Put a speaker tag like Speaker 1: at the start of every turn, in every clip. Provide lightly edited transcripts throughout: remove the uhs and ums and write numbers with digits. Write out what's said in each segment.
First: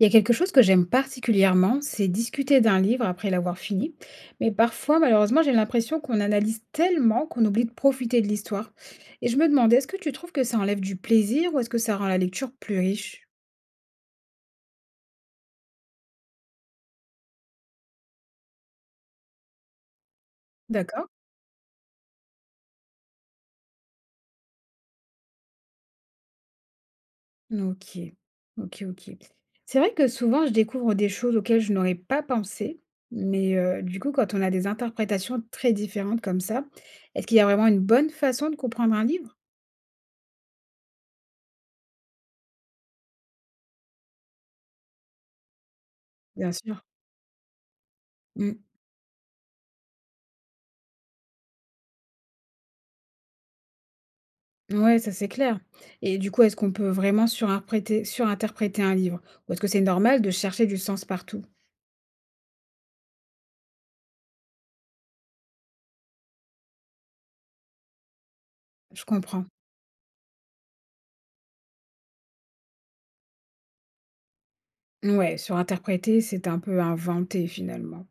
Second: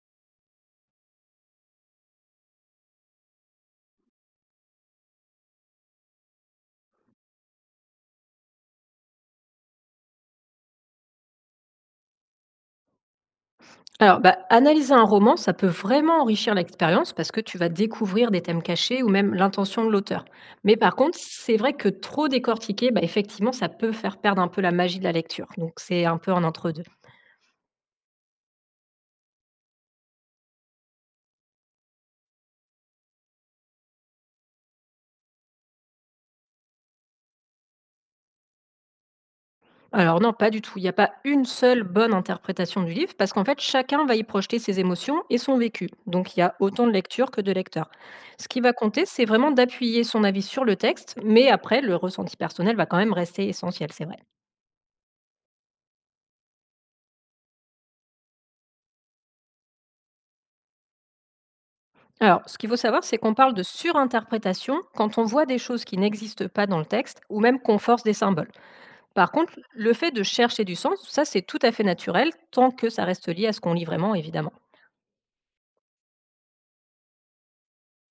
Speaker 1: Il y a quelque chose que j'aime particulièrement, c'est discuter d'un livre après l'avoir fini. Mais parfois, malheureusement, j'ai l'impression qu'on analyse tellement qu'on oublie de profiter de l'histoire. Et je me demandais, est-ce que tu trouves que ça enlève du plaisir ou est-ce que ça rend la lecture plus riche?
Speaker 2: Alors, bah, analyser un roman, ça peut vraiment enrichir l'expérience parce que tu vas découvrir des thèmes cachés ou même l'intention de l'auteur. Mais par
Speaker 1: D'accord?
Speaker 2: contre, c'est vrai que trop décortiquer, bah, effectivement, ça peut faire perdre un peu la magie de la lecture. Donc, c'est un peu un entre-deux.
Speaker 1: Ok, ok, ok. C'est vrai que souvent, je découvre des choses auxquelles je n'aurais pas pensé. Mais du coup, quand on a des interprétations très différentes comme ça, est-ce qu'il y a vraiment une bonne façon de comprendre un livre?
Speaker 2: Alors non, pas du tout. Il n'y a pas une seule bonne interprétation du livre parce qu'en fait, chacun va y projeter ses émotions et son vécu. Donc, il y
Speaker 1: Bien
Speaker 2: a
Speaker 1: sûr.
Speaker 2: autant de lectures que de lecteurs. Ce
Speaker 1: Mmh.
Speaker 2: qui va compter, c'est vraiment d'appuyer son avis sur le texte, mais après, le ressenti personnel va quand même rester essentiel, c'est vrai.
Speaker 1: Ouais, ça c'est clair. Et du coup, est-ce qu'on peut vraiment surinterpréter un livre? Ou est-ce que c'est normal de chercher du sens partout?
Speaker 2: Alors, ce qu'il faut savoir, c'est qu'on parle de surinterprétation quand on voit des choses qui n'existent pas dans le texte ou même qu'on force des symboles.
Speaker 1: Je
Speaker 2: Par
Speaker 1: comprends.
Speaker 2: contre, le fait de chercher du sens, ça c'est tout à fait naturel tant que ça reste lié à ce qu'on lit vraiment, évidemment.
Speaker 1: Ouais, surinterpréter, c'est un peu inventé finalement.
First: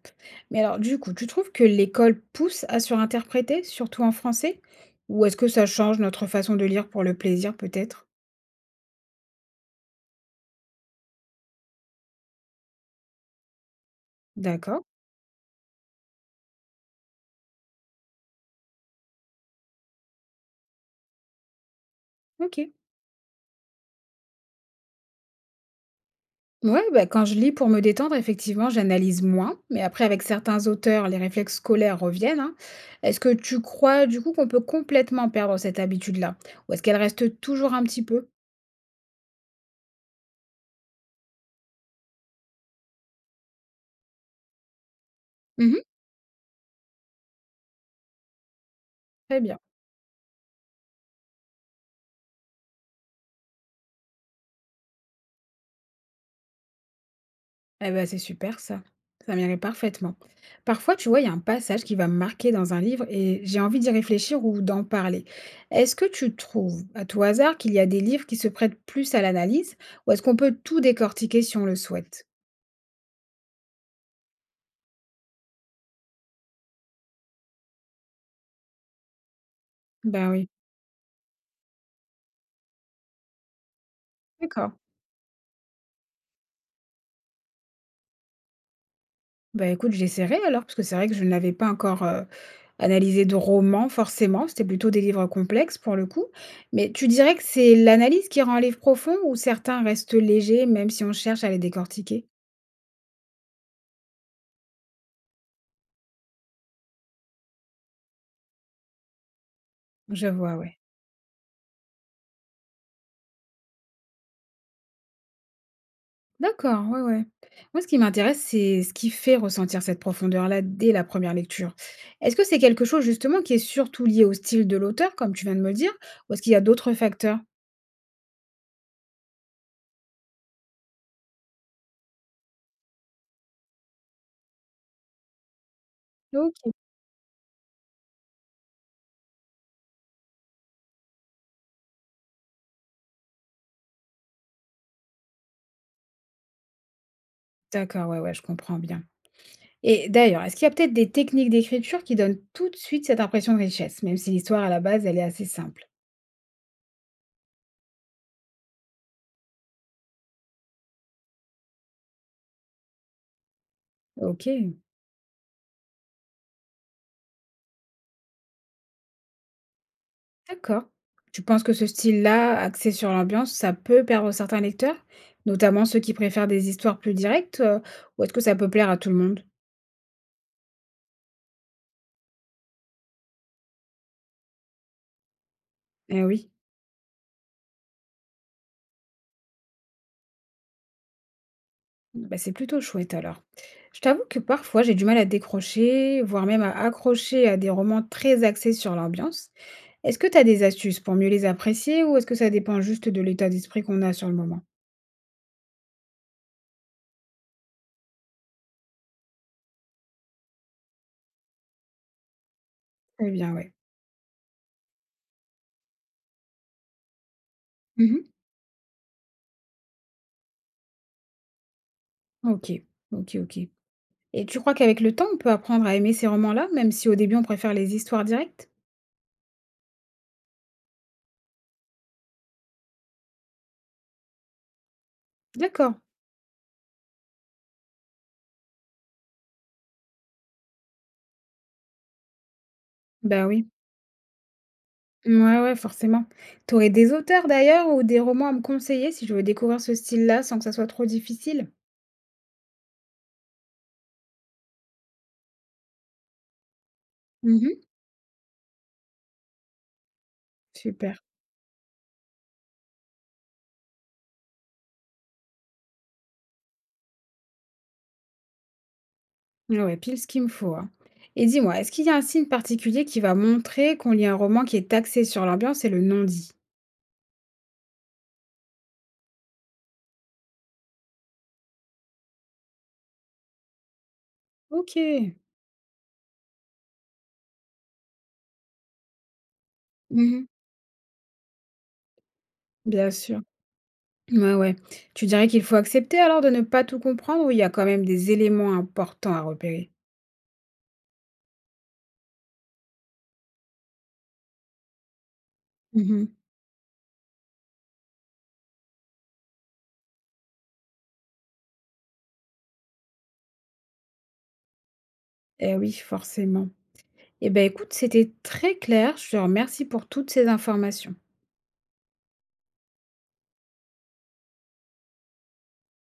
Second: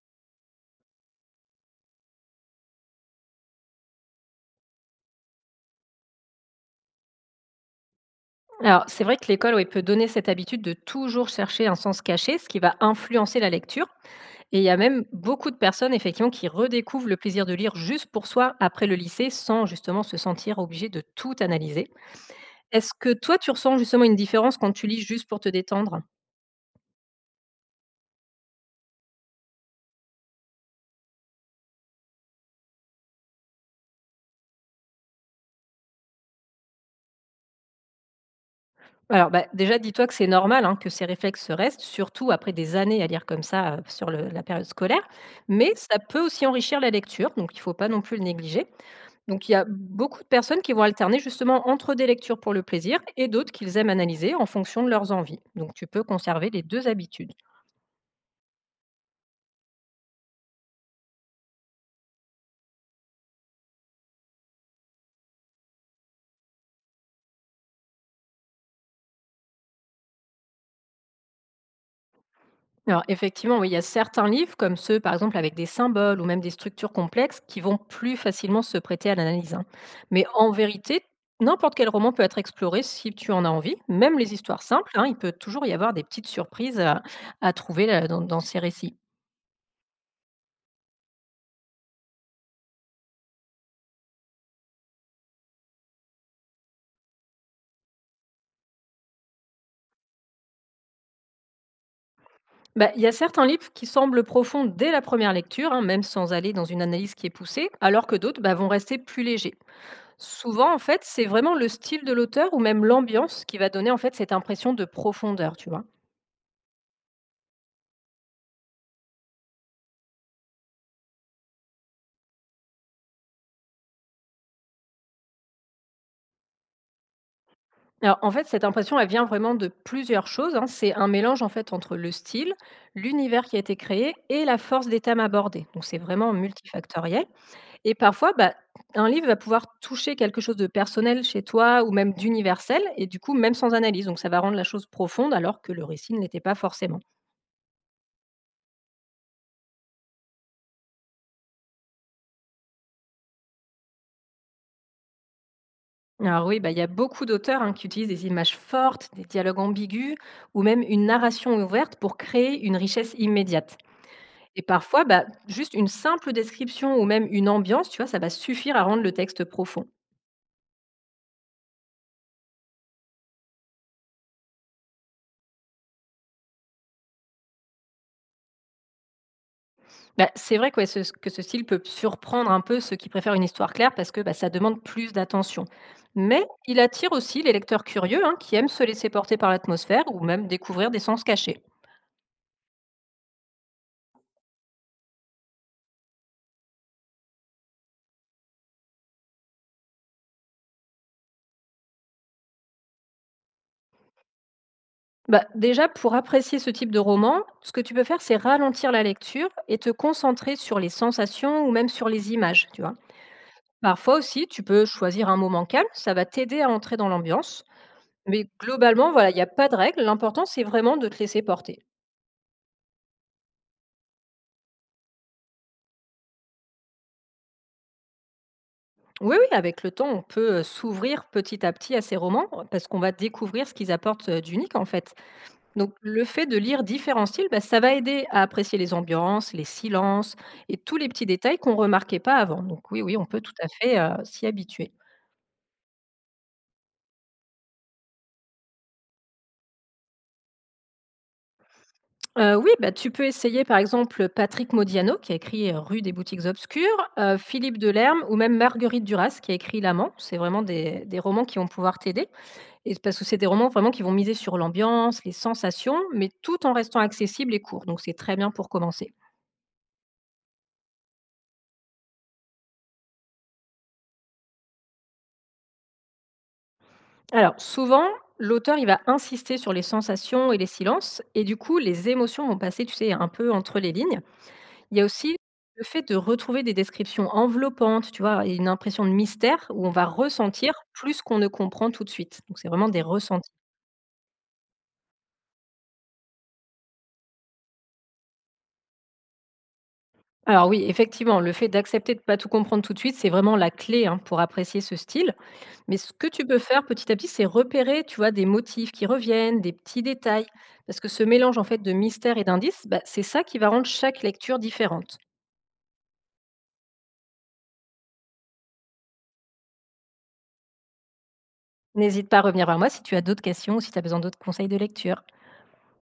Speaker 1: Mais alors, du coup, tu trouves que l'école pousse à surinterpréter, surtout en français? Ou est-ce que ça change notre façon de lire pour le plaisir peut-être?
Speaker 2: Alors, c'est vrai que l'école oui, peut donner cette habitude de toujours chercher un sens caché, ce qui va influencer la lecture. Et il y a
Speaker 1: D'accord,
Speaker 2: même beaucoup de personnes, effectivement, qui redécouvrent le plaisir de lire juste pour soi après le lycée, sans justement se sentir obligé de tout analyser.
Speaker 1: ok.
Speaker 2: Est-ce que toi, tu ressens justement une différence quand tu lis juste pour te détendre?
Speaker 1: Ouais, bah, quand je lis pour me détendre, effectivement, j'analyse moins. Mais après, avec certains auteurs, les réflexes scolaires reviennent, hein. Est-ce que tu crois, du coup, qu'on peut complètement perdre cette habitude-là? Ou est-ce qu'elle reste toujours un petit peu?
Speaker 2: Alors, bah, déjà, dis-toi que c'est normal hein, que ces réflexes restent, surtout après des années à lire comme ça, sur la période scolaire. Mais
Speaker 1: Mhm,
Speaker 2: ça peut aussi enrichir la lecture, donc il ne faut pas non plus le négliger.
Speaker 1: très
Speaker 2: Donc, il y
Speaker 1: bien.
Speaker 2: a beaucoup de personnes qui vont alterner justement entre des lectures pour le plaisir et d'autres qu'ils aiment analyser en fonction de leurs envies. Donc, tu peux conserver les deux habitudes.
Speaker 1: Eh ben, c'est super, ça. Ça m'irait parfaitement. Parfois, tu vois, il y a un passage qui va me marquer dans un livre et j'ai envie d'y réfléchir ou d'en parler. Est-ce que tu trouves, à tout hasard, qu'il y a des livres qui se prêtent plus à l'analyse? Ou est-ce qu'on peut tout décortiquer si on le souhaite?
Speaker 2: Alors effectivement, oui, il y a certains livres, comme ceux par exemple avec des symboles ou même des structures complexes, qui vont plus facilement se prêter à l'analyse, hein. Mais
Speaker 1: Ben oui.
Speaker 2: en vérité, n'importe quel roman peut être exploré si tu en as envie. Même les histoires
Speaker 1: D'accord.
Speaker 2: simples, hein, il peut toujours y avoir des petites surprises à trouver là, dans ces récits.
Speaker 1: Bah, écoute, j'essaierai alors, parce que c'est vrai que je n'avais pas encore, analysé de roman forcément, c'était plutôt des livres complexes pour le coup. Mais tu dirais que c'est l'analyse qui rend un livre profond ou certains restent légers même si on cherche à les décortiquer?
Speaker 2: Bah, il y a certains livres qui semblent profonds dès la première lecture, hein, même sans aller dans une analyse qui est poussée, alors que d'autres bah, vont rester plus légers.
Speaker 1: Je vois,
Speaker 2: Souvent, en
Speaker 1: ouais.
Speaker 2: fait, c'est vraiment le style de l'auteur ou même l'ambiance qui va donner en fait cette impression de profondeur, tu vois.
Speaker 1: D'accord, ouais, ouais. Moi, ce qui m'intéresse, c'est ce qui fait ressentir cette profondeur-là dès la première lecture. Est-ce que c'est quelque chose justement qui est surtout lié au style de l'auteur, comme tu viens de me le dire, ou est-ce qu'il y a d'autres facteurs?
Speaker 2: Alors, en fait, cette impression, elle vient vraiment de plusieurs choses, hein. C'est un mélange, en fait, entre le style, l'univers qui a été créé et la force des thèmes abordés. Donc, c'est vraiment
Speaker 1: OK.
Speaker 2: multifactoriel. Et parfois, bah, un livre va pouvoir toucher quelque chose de personnel chez toi ou même d'universel et du coup, même sans analyse. Donc, ça va rendre la chose profonde alors que le récit ne l'était pas forcément.
Speaker 1: D'accord, ouais, ouais, je comprends bien. Et d'ailleurs, est-ce qu'il y a peut-être des techniques d'écriture qui donnent tout de suite cette impression de richesse, même si l'histoire à la base, elle est assez simple?
Speaker 2: Alors oui, bah, il y a beaucoup d'auteurs hein, qui utilisent des images fortes, des dialogues ambigus ou même une narration ouverte pour créer une richesse immédiate. Et
Speaker 1: OK,
Speaker 2: parfois, bah, juste une simple description ou même une ambiance, tu vois, ça va suffire à rendre le texte profond.
Speaker 1: d'accord. Tu penses que ce style-là, axé sur l'ambiance, ça peut perdre certains lecteurs, notamment ceux qui préfèrent des histoires plus directes, ou est-ce que ça peut plaire à tout le monde?
Speaker 2: Bah, c'est vrai que, ouais, que ce style peut surprendre un peu ceux qui préfèrent une histoire claire parce que bah, ça demande plus d'attention.
Speaker 1: Eh
Speaker 2: Mais
Speaker 1: oui,
Speaker 2: il attire aussi les lecteurs curieux hein, qui aiment se laisser porter par l'atmosphère ou même découvrir des sens cachés.
Speaker 1: bah c'est plutôt chouette alors. Je t'avoue que parfois j'ai du mal à décrocher, voire même à accrocher à des romans très axés sur l'ambiance. Est-ce que tu as des astuces pour mieux les apprécier ou est-ce que ça dépend juste de l'état d'esprit qu'on a sur le moment?
Speaker 2: Bah, déjà, pour apprécier ce type de roman, ce que tu peux faire, c'est ralentir la lecture et te concentrer sur les sensations ou même sur les images, tu vois.
Speaker 1: Très bien, ouais.
Speaker 2: Parfois aussi, tu peux choisir un moment calme, ça va t'aider à entrer dans l'ambiance.
Speaker 1: Mmh.
Speaker 2: Mais globalement, voilà, il n'y a pas de règle. L'important, c'est vraiment de te laisser porter.
Speaker 1: OK. OK, OK. Et tu crois qu'avec le temps, on peut apprendre à aimer ces romans-là, même si au début on préfère les histoires directes?
Speaker 2: Oui, oui, avec le temps, on peut s'ouvrir petit à petit à ces romans parce qu'on va découvrir ce qu'ils apportent d'unique en fait. Donc,
Speaker 1: D'accord.
Speaker 2: le fait de lire différents styles, bah, ça va aider à apprécier les ambiances, les silences et tous les petits détails qu'on remarquait pas avant. Donc, oui, oui, on peut
Speaker 1: Bah
Speaker 2: tout à
Speaker 1: oui.
Speaker 2: fait s'y habituer.
Speaker 1: Ouais ouais, forcément. T'aurais des auteurs d'ailleurs ou des romans à me conseiller si je veux découvrir ce style-là sans que ça soit trop difficile?
Speaker 2: Oui, bah, tu peux essayer par exemple Patrick Modiano qui a écrit, Rue des boutiques obscures, Philippe
Speaker 1: Mmh.
Speaker 2: Delerme ou même Marguerite Duras qui a écrit L'amant. C'est vraiment des
Speaker 1: Super.
Speaker 2: romans qui vont pouvoir t'aider et c'est parce que c'est des romans vraiment qui vont miser sur l'ambiance, les sensations, mais tout en restant accessible et court, donc c'est très bien pour commencer.
Speaker 1: Ouais, ouais, pile ce qu'il me faut, hein. Et dis-moi, est-ce qu'il y a un signe particulier qui va montrer qu'on lit un roman qui est axé sur l'ambiance et le non-dit?
Speaker 2: Alors souvent, l'auteur, il va insister sur les sensations et les silences et du coup les émotions vont passer, tu sais, un peu entre les lignes. Il y a
Speaker 1: OK.
Speaker 2: aussi le fait de retrouver des descriptions enveloppantes, tu vois? Et une impression de mystère où on va
Speaker 1: Mmh.
Speaker 2: ressentir plus qu'on ne comprend tout de suite. Donc c'est vraiment des
Speaker 1: Bien sûr.
Speaker 2: ressentis.
Speaker 1: Ouais, ouais. Tu dirais qu'il faut accepter alors de ne pas tout comprendre ou il y a quand même des éléments importants à repérer?
Speaker 2: Alors oui, effectivement, le fait d'accepter de ne pas tout comprendre tout de suite, c'est vraiment la clé, hein, pour apprécier ce style. Mais ce
Speaker 1: Mhm.
Speaker 2: que tu peux faire petit à petit, c'est repérer, tu vois, des motifs qui reviennent, des petits détails. Parce que ce mélange, en fait, de mystère et d'indices, bah, c'est ça qui va rendre chaque lecture différente.
Speaker 1: Eh oui, forcément. Eh ben écoute, c'était très clair. Je te remercie pour toutes ces informations.
Speaker 2: N'hésite pas à revenir vers moi si tu as d'autres questions ou si tu as besoin d'autres conseils de lecture.